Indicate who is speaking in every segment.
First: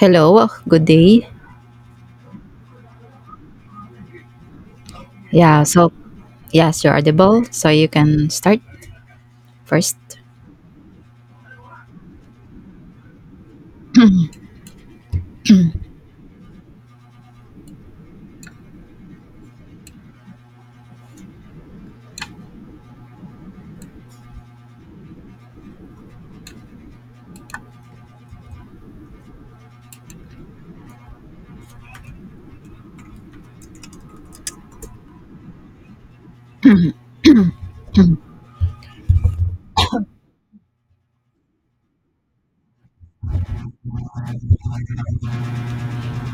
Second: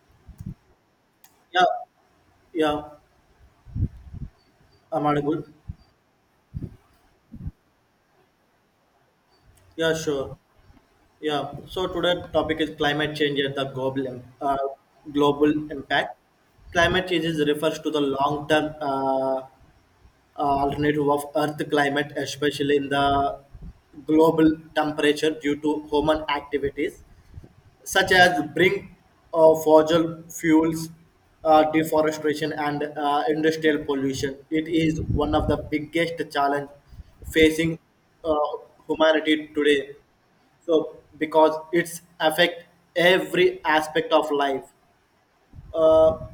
Speaker 1: Hello, good day.
Speaker 2: Yeah, yeah, I'm audible.
Speaker 1: Yeah, so yes, you're audible, so you can start
Speaker 2: Yeah,
Speaker 1: first.
Speaker 2: sure. Yeah. So today topic is climate change and the global impact. Climate changes refers to the long-term alternative of Earth climate, especially in the global temperature due to human activities. Such as brink fossil fuels, deforestation, and industrial pollution. It is one of the biggest challenge facing uh, humanity today. So, because it's affect every aspect of life, uh,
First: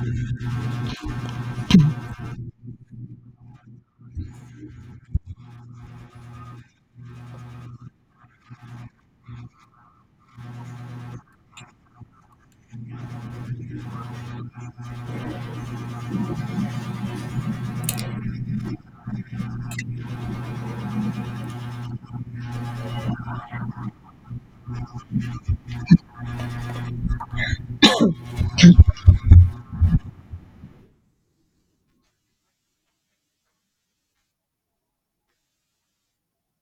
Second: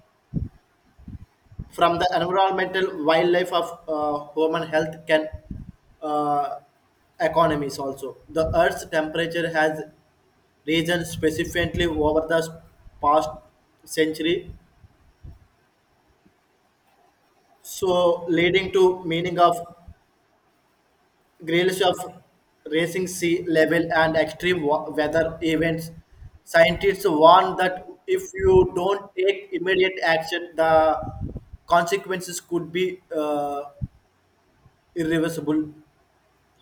Speaker 2: from the environmental wildlife of human health can uh, economies also. The Earth's temperature has region specifically over the past century, so leading to meaning of grills of racing sea level and weather events. Scientists warn that if you don't take immediate action, the consequences could be irreversible.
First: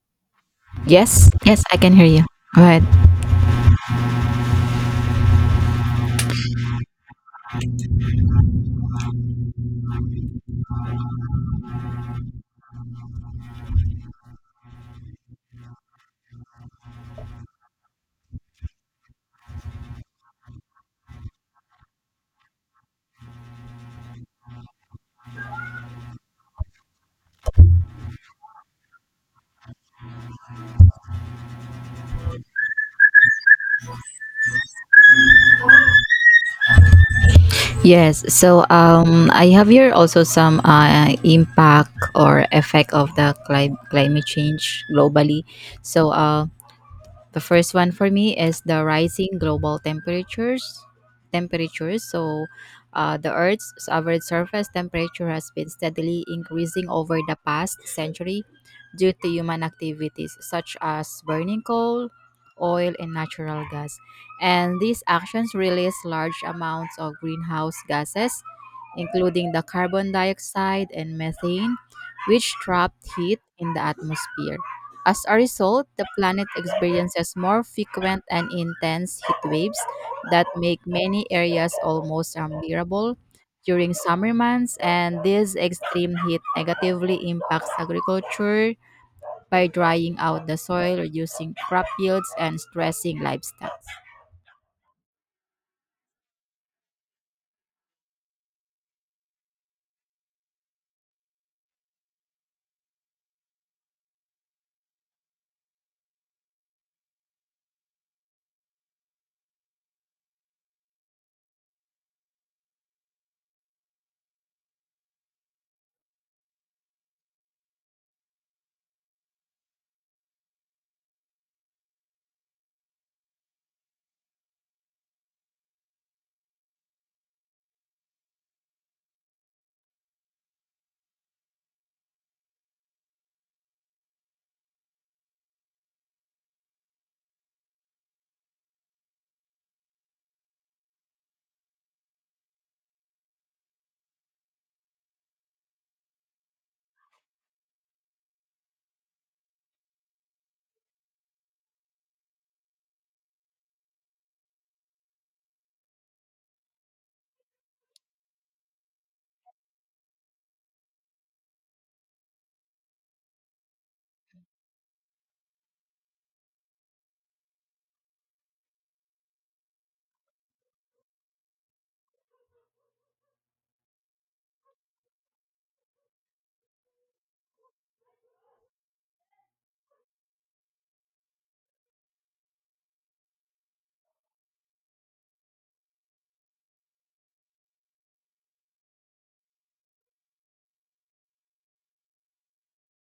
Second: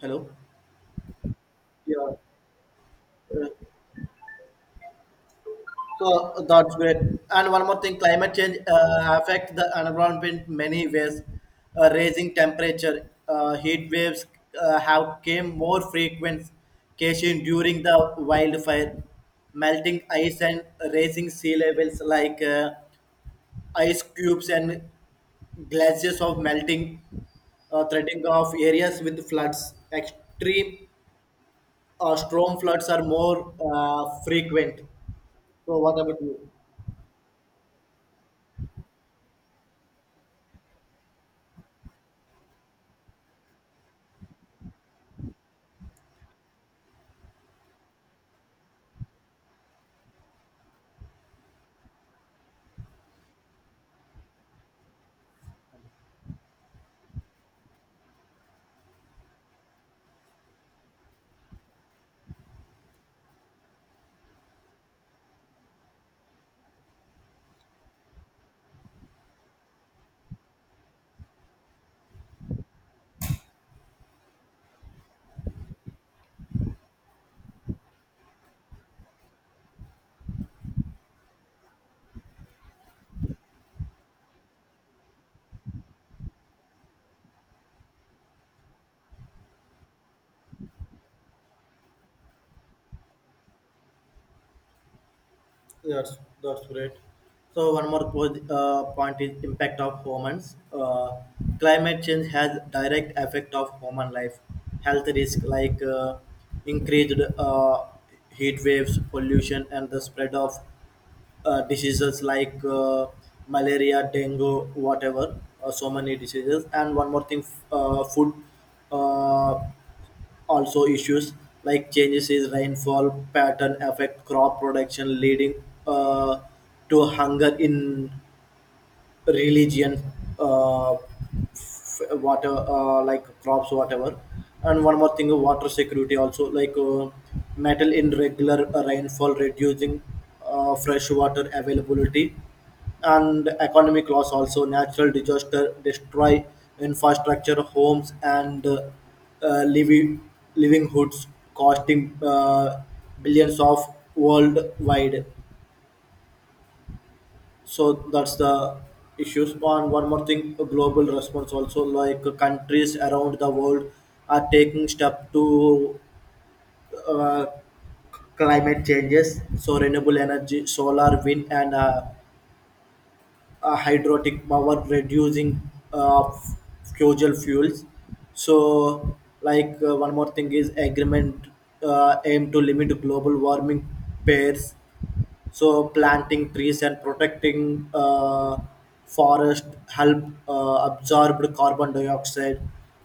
Speaker 2: Hello.
Speaker 1: Yes, yes, I can hear
Speaker 2: Yeah.
Speaker 1: you. Go ahead.
Speaker 2: Uh, So that's great. And one more thing, climate change affect the environment in many ways. Raising temperature, heat waves have came more frequent occasion during the wildfire, melting ice and raising sea levels like ice cubes and glaciers of melting, threatening of areas with floods. Extreme storm floods are more frequent. So what about you?
Speaker 1: Yes, so I have here also some impact or effect of the climate change globally. So uh. The first one for me is the rising global temperatures. Temperatures. So, the Earth's average surface temperature has been steadily increasing over the past century due to human activities such as burning coal, oil, and natural gas. And these actions release large amounts of greenhouse gases, including the carbon dioxide and methane, which trap heat in the atmosphere. As a result, the planet experiences more frequent and intense heat waves that make many areas almost unbearable during summer months, and this extreme heat negatively impacts agriculture by drying out the soil, reducing crop yields, and stressing livestock.
Speaker 2: Yes, that's great. So one more point is impact of humans. Climate change has direct effect of human life. Health risk like increased heat waves, pollution, and the spread of diseases like malaria, dengue, whatever. So many diseases. And one more thing, food. Uh, Also, issues like changes in rainfall pattern affect crop production, leading uh, to hunger in religion, water, like crops, whatever. And one more thing, water security also, like metal in regular rainfall, reducing fresh water availability, and economic loss also, natural disaster destroy infrastructure, homes, and living livelihoods, costing billions of worldwide. So that's the issues. And one more thing, a global response also, like countries around the world are taking step to uh, climate changes. So renewable energy, solar, wind, and hydrotic power, reducing uh, f- fossil fuels. So, like one more thing is agreement aim to limit global warming pairs. So planting trees and protecting forest help absorb carbon dioxide,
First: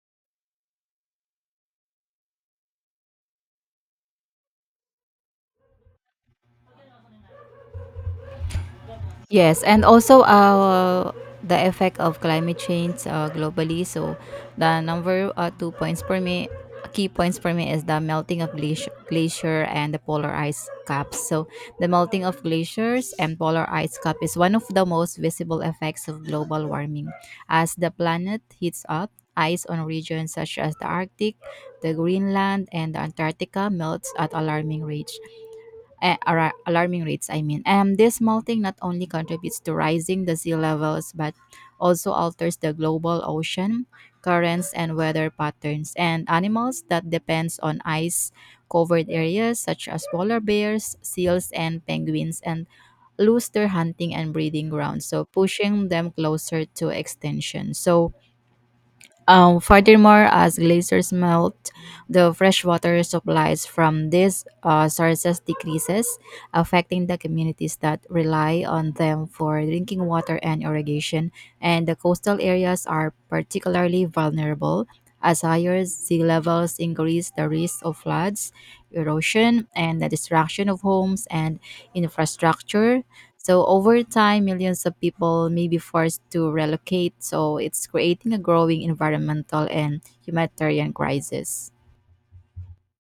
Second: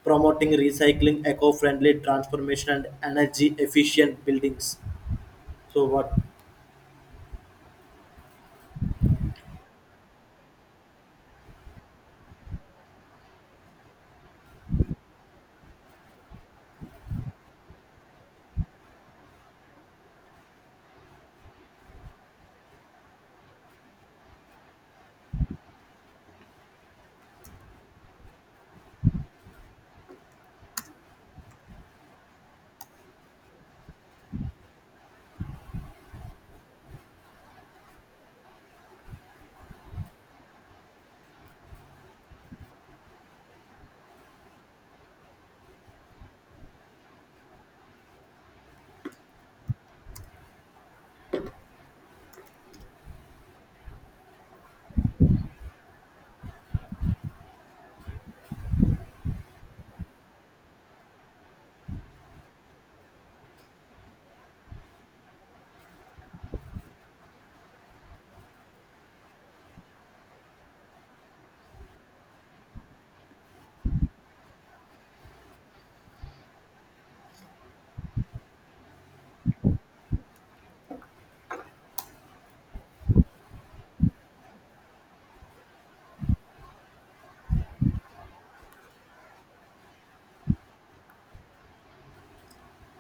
Speaker 2: promoting recycling, eco-friendly transformation, and energy efficient buildings. So what?
Speaker 1: Yes, and also the effect of climate change globally. So the number two points for me, key points for me is the melting of glacier, glacier and the polar ice caps. So the melting of glaciers and polar ice cap is one of the most visible effects of global warming. As the planet heats up, ice on regions such as the Arctic, the Greenland, and the Antarctica melts at alarming rate alarming rates, I mean. And this melting not only contributes to rising the sea levels, but also alters the global ocean currents and weather patterns. And animals that depends on ice covered areas such as polar bears, seals and penguins and lose their hunting and breeding grounds, so pushing them closer to extinction. So furthermore, as glaciers melt, the freshwater supplies from these sources decreases, affecting the communities that rely on them for drinking water and irrigation. And the coastal areas are particularly vulnerable as higher sea levels increase the risk of floods, erosion, and the destruction of homes and infrastructure. So over time, millions of people may be forced to relocate. So it's creating a growing environmental and humanitarian crisis.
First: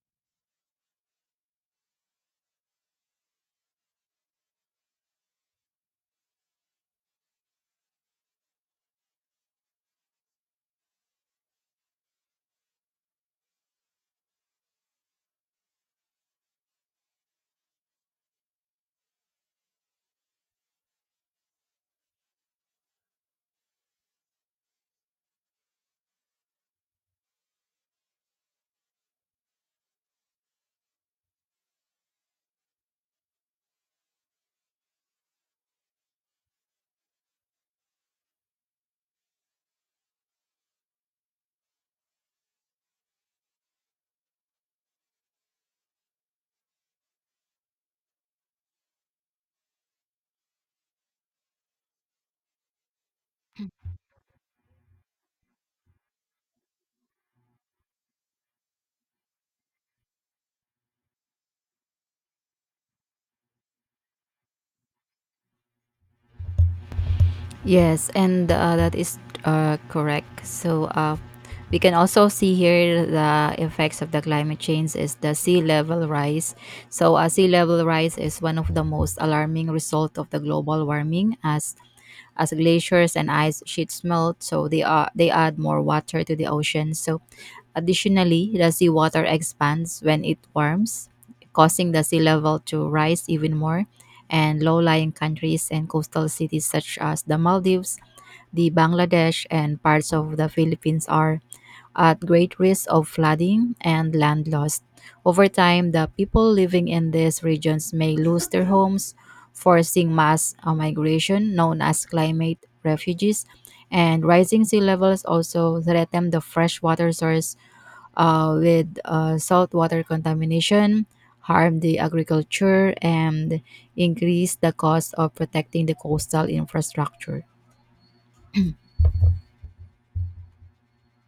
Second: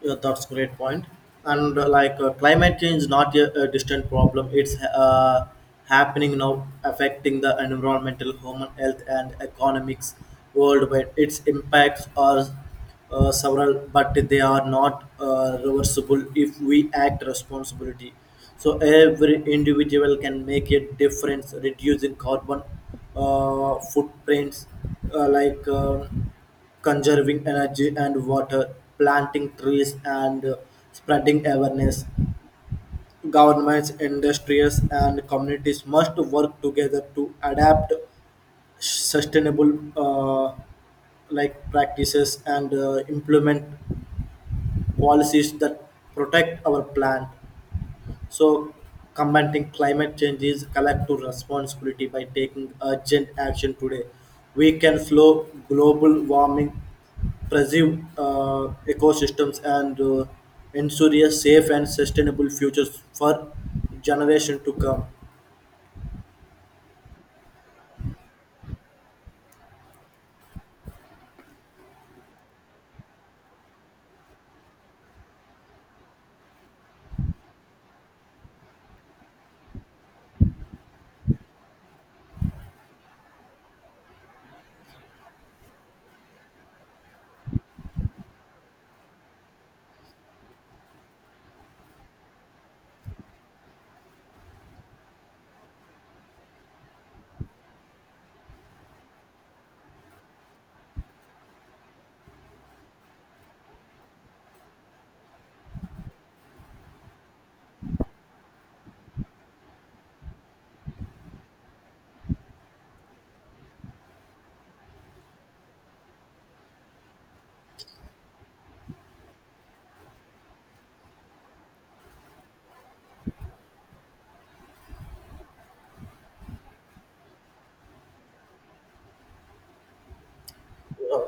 Speaker 2: Yeah, that's great point. And like climate change is not a distant problem. It's happening now, affecting the environmental, human health, and economics worldwide. Its impacts are several, but they are not reversible if we act responsibility. So every individual can make a difference, reducing carbon footprints, uh, like. um conserving energy and water, planting trees, and spreading awareness. Governments, industries, and communities must work together to adapt sustainable like practices, and implement policies that protect our planet. So, combating climate change is collective responsibility by taking urgent action today. We can slow global warming, preserve ecosystems, and ensure a safe and sustainable future for generation to come.
Speaker 1: Yes, and that is correct. So we can also see here the effects of the climate change is the sea level rise. So a sea level rise is one of the most alarming result of the global warming as glaciers and ice sheets melt, so they add more water to the ocean. So additionally, the seawater expands when it warms, causing the sea level to rise even more. And low-lying countries and coastal cities such as the Maldives, the Bangladesh, and parts of the Philippines are at great risk of flooding and land loss. Over time, the people living in these regions may lose their homes, forcing mass migration known as climate refugees. And rising sea levels also threaten the freshwater source with saltwater contamination, harm the agriculture, and increase the cost of protecting the coastal infrastructure.
Speaker 2: Uh,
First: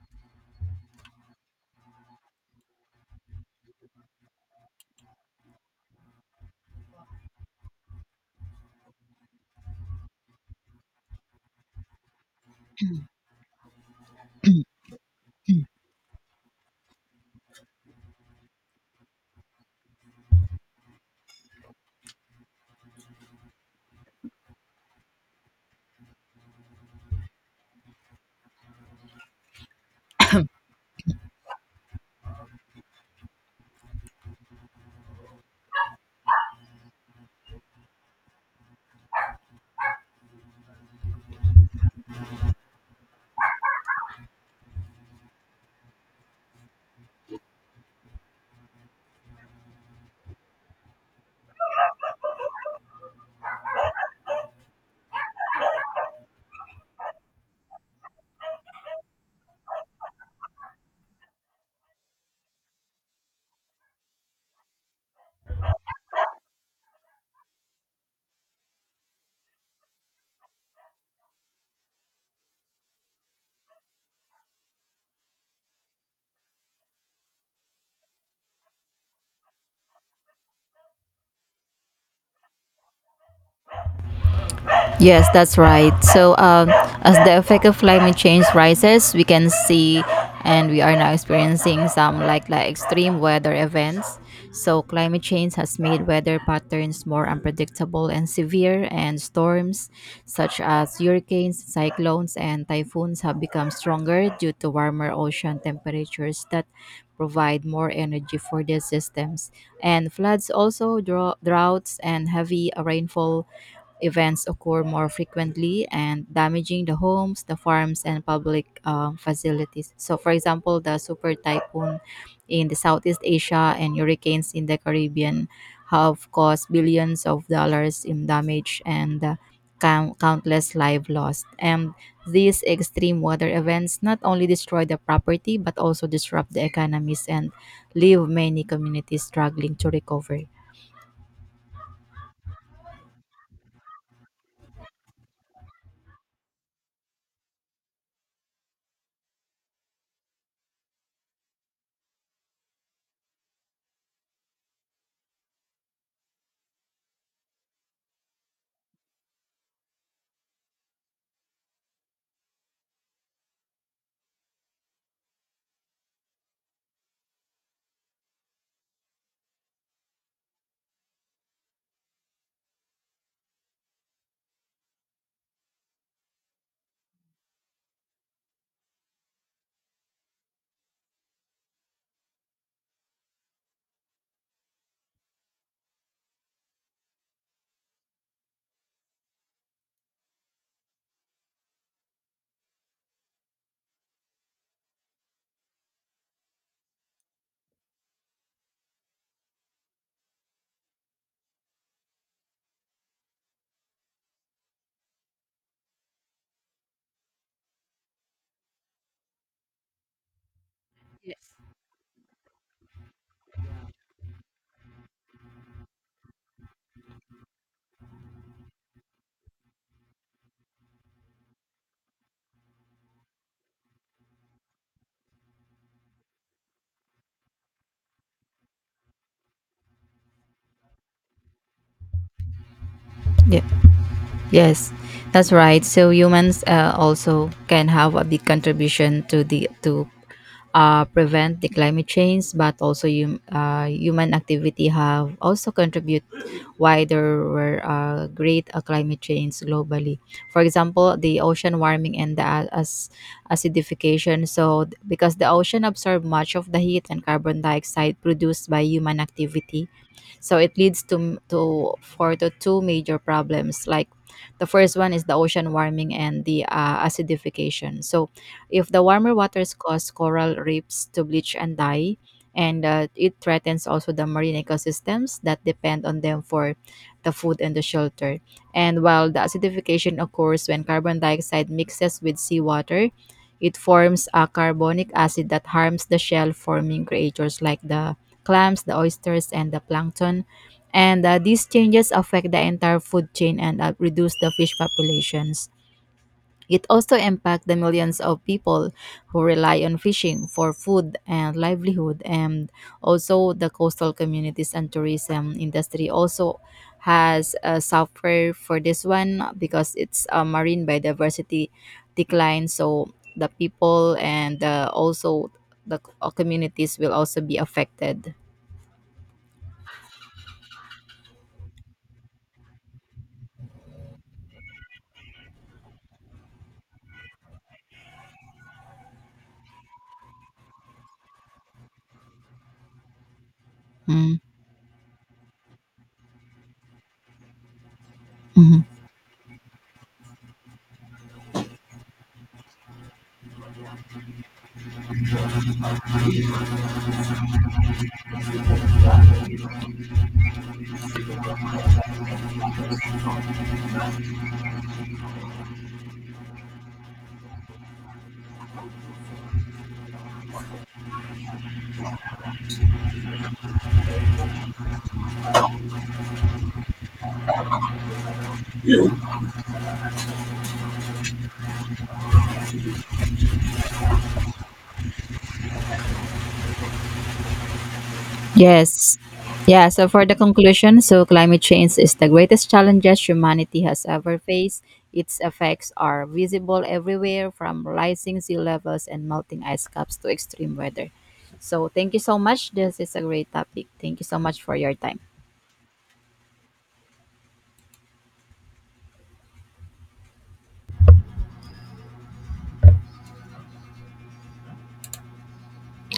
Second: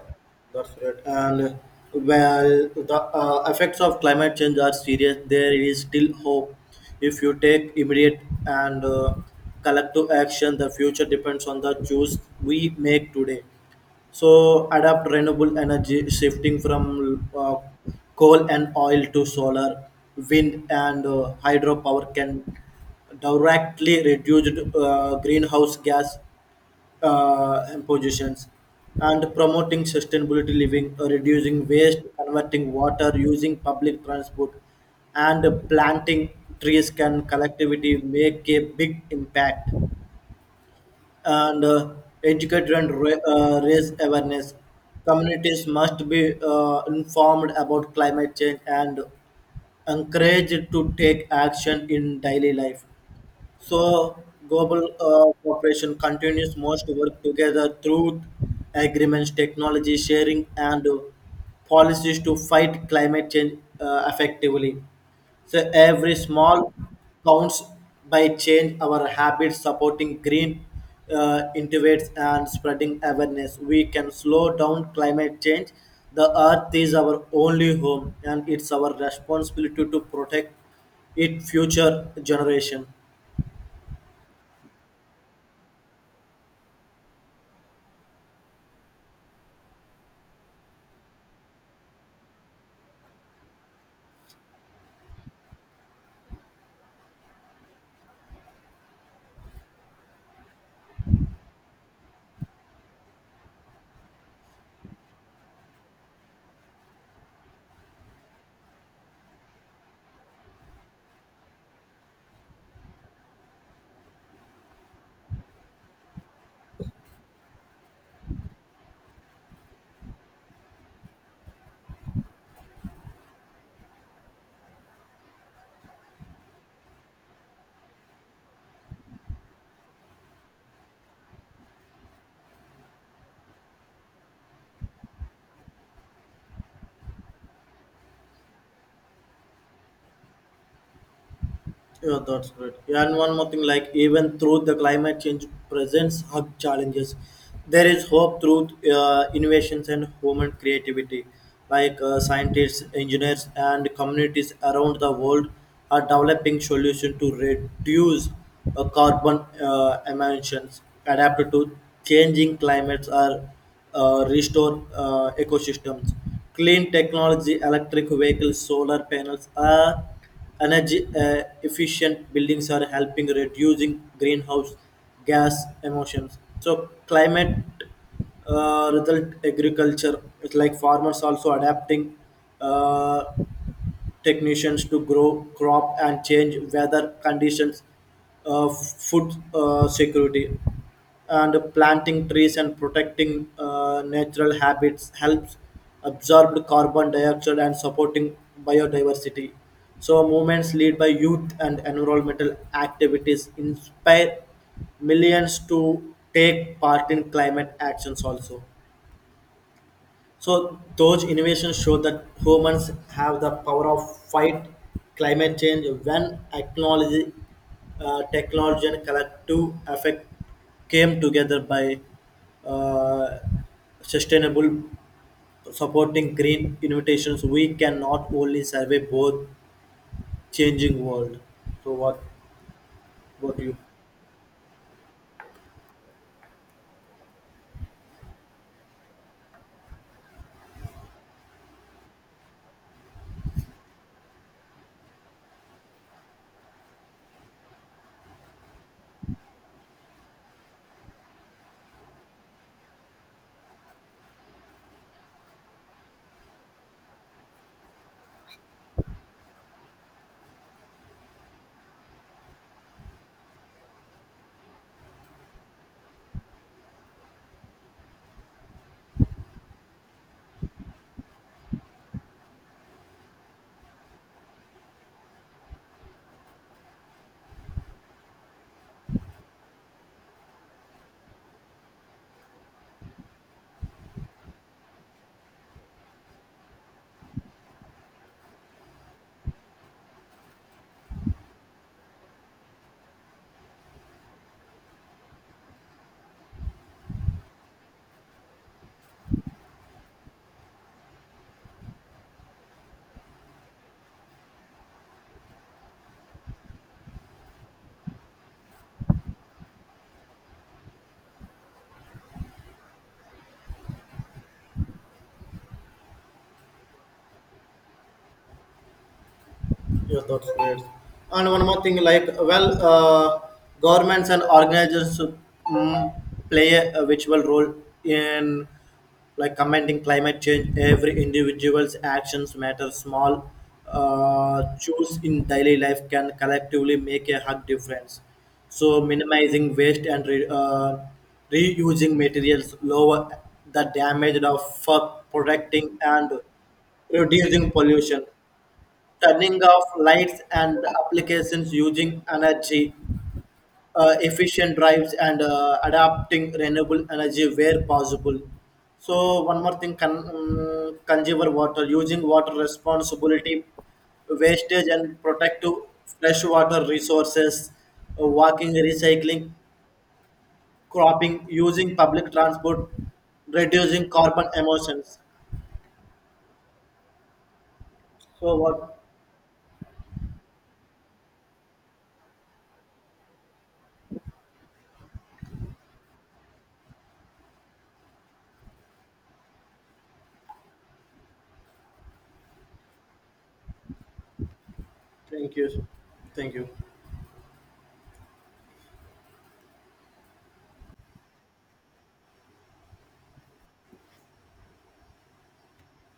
Speaker 2: that's right. And while the effects of climate change are serious, there is still hope. If you take immediate and collective action, the future depends on the choice we make today. So adapt renewable energy, shifting from coal and oil to solar, wind, and hydropower can directly reduce greenhouse gas impositions, and promoting sustainability living, reducing waste, converting water, using public transport, and planting trees can collectivity make a big impact, and educate and raise awareness. Communities must be informed about climate change and encouraged to take action in daily life. So global cooperation continues most work together through agreements, technology sharing, and policies to fight climate change effectively. So every small counts, by change our habits, supporting green innovates and spreading awareness. We can slow down climate change. The earth is our only home, and it's our responsibility to protect it future generation.
Speaker 1: Yes, that's right. So, as the effect of climate change rises, we can see and we are now experiencing some like extreme weather events. So, climate change has made weather patterns more unpredictable and severe, and storms such as hurricanes, cyclones, and typhoons have become stronger due to warmer ocean temperatures that provide more energy for their systems. And floods also, droughts, and heavy rainfall events occur more frequently and damaging the homes, the farms, and public facilities. So, for example, the super typhoon in the Southeast Asia and hurricanes in the Caribbean have caused billions of dollars in damage and countless lives lost. And these extreme weather events not only destroy the property but also disrupt the economies and leave many communities struggling to recover.
Speaker 2: Yeah, that's great. Yeah, and one more thing, like even through the climate change presents hug challenges, there is hope through innovations and human creativity. Like scientists, engineers, and communities around the world are developing solutions to reduce carbon emissions, adapt to changing climates, or restore ecosystems. Clean technology, electric vehicles, solar panels are energy efficient buildings are helping reducing greenhouse gas emissions. So climate result agriculture, it's like farmers also adapting uh, technicians to grow crop and change weather conditions, food security, and planting trees and protecting natural habits helps absorb carbon dioxide and supporting biodiversity. So movements led by youth and environmental activities inspire millions to take part in climate actions also. So those innovations show that humans have the power of fight climate change when acknowledged technology and collective effect came together by uh, sustainable supporting green innovations, we cannot only survey both changing world. So what do
Speaker 1: Yeah.
Speaker 2: you?
Speaker 1: Yes, that's right. So humans also can have a big contribution to the to prevent the climate change, but also human activity have also contribute why there were great climate change globally. For example, the ocean warming and the a- as acidification. So because the ocean absorb much of the heat and carbon dioxide produced by human activity, so it leads to for the two major problems. Like the first one is the ocean warming and the acidification. So if the warmer waters cause coral reefs to bleach and die, and it threatens also the marine ecosystems that depend on them for the food and the shelter. And while the acidification occurs when carbon dioxide mixes with seawater, it forms a carbonic acid that harms the shell forming creatures like the clams, the oysters, and the plankton. And these changes affect the entire food chain and reduce the fish populations. It also impacts the millions of people who rely on fishing for food and livelihood, and also the coastal communities and tourism industry also has suffered for this one because it's a marine biodiversity decline. So the people and also the communities will also be affected.
Speaker 2: Yes, that's great. And one more thing, like well, governments and organizations mm, play a virtual role in like commenting climate change. Every individual's actions matter. Small
Speaker 1: Mm,
Speaker 2: choose in daily life can collectively make a hug difference.
Speaker 1: mhm.
Speaker 2: So minimizing waste and reusing materials, lower the damage of for protecting and reducing pollution, turning off lights and applications, using energy efficient drives, and adapting renewable energy where possible. So one more thing, consumer water, using water responsibility wastage and protective freshwater resources, walking recycling cropping, using public transport, reducing carbon emissions. So what?
Speaker 1: Yes. Yeah, so for the conclusion, so climate change is the greatest challenges humanity has ever faced. Its effects are visible everywhere from rising sea levels and melting ice caps to extreme weather. So thank you so much. This is a great topic. Thank you so much for your time.
Speaker 2: Thank you, thank you.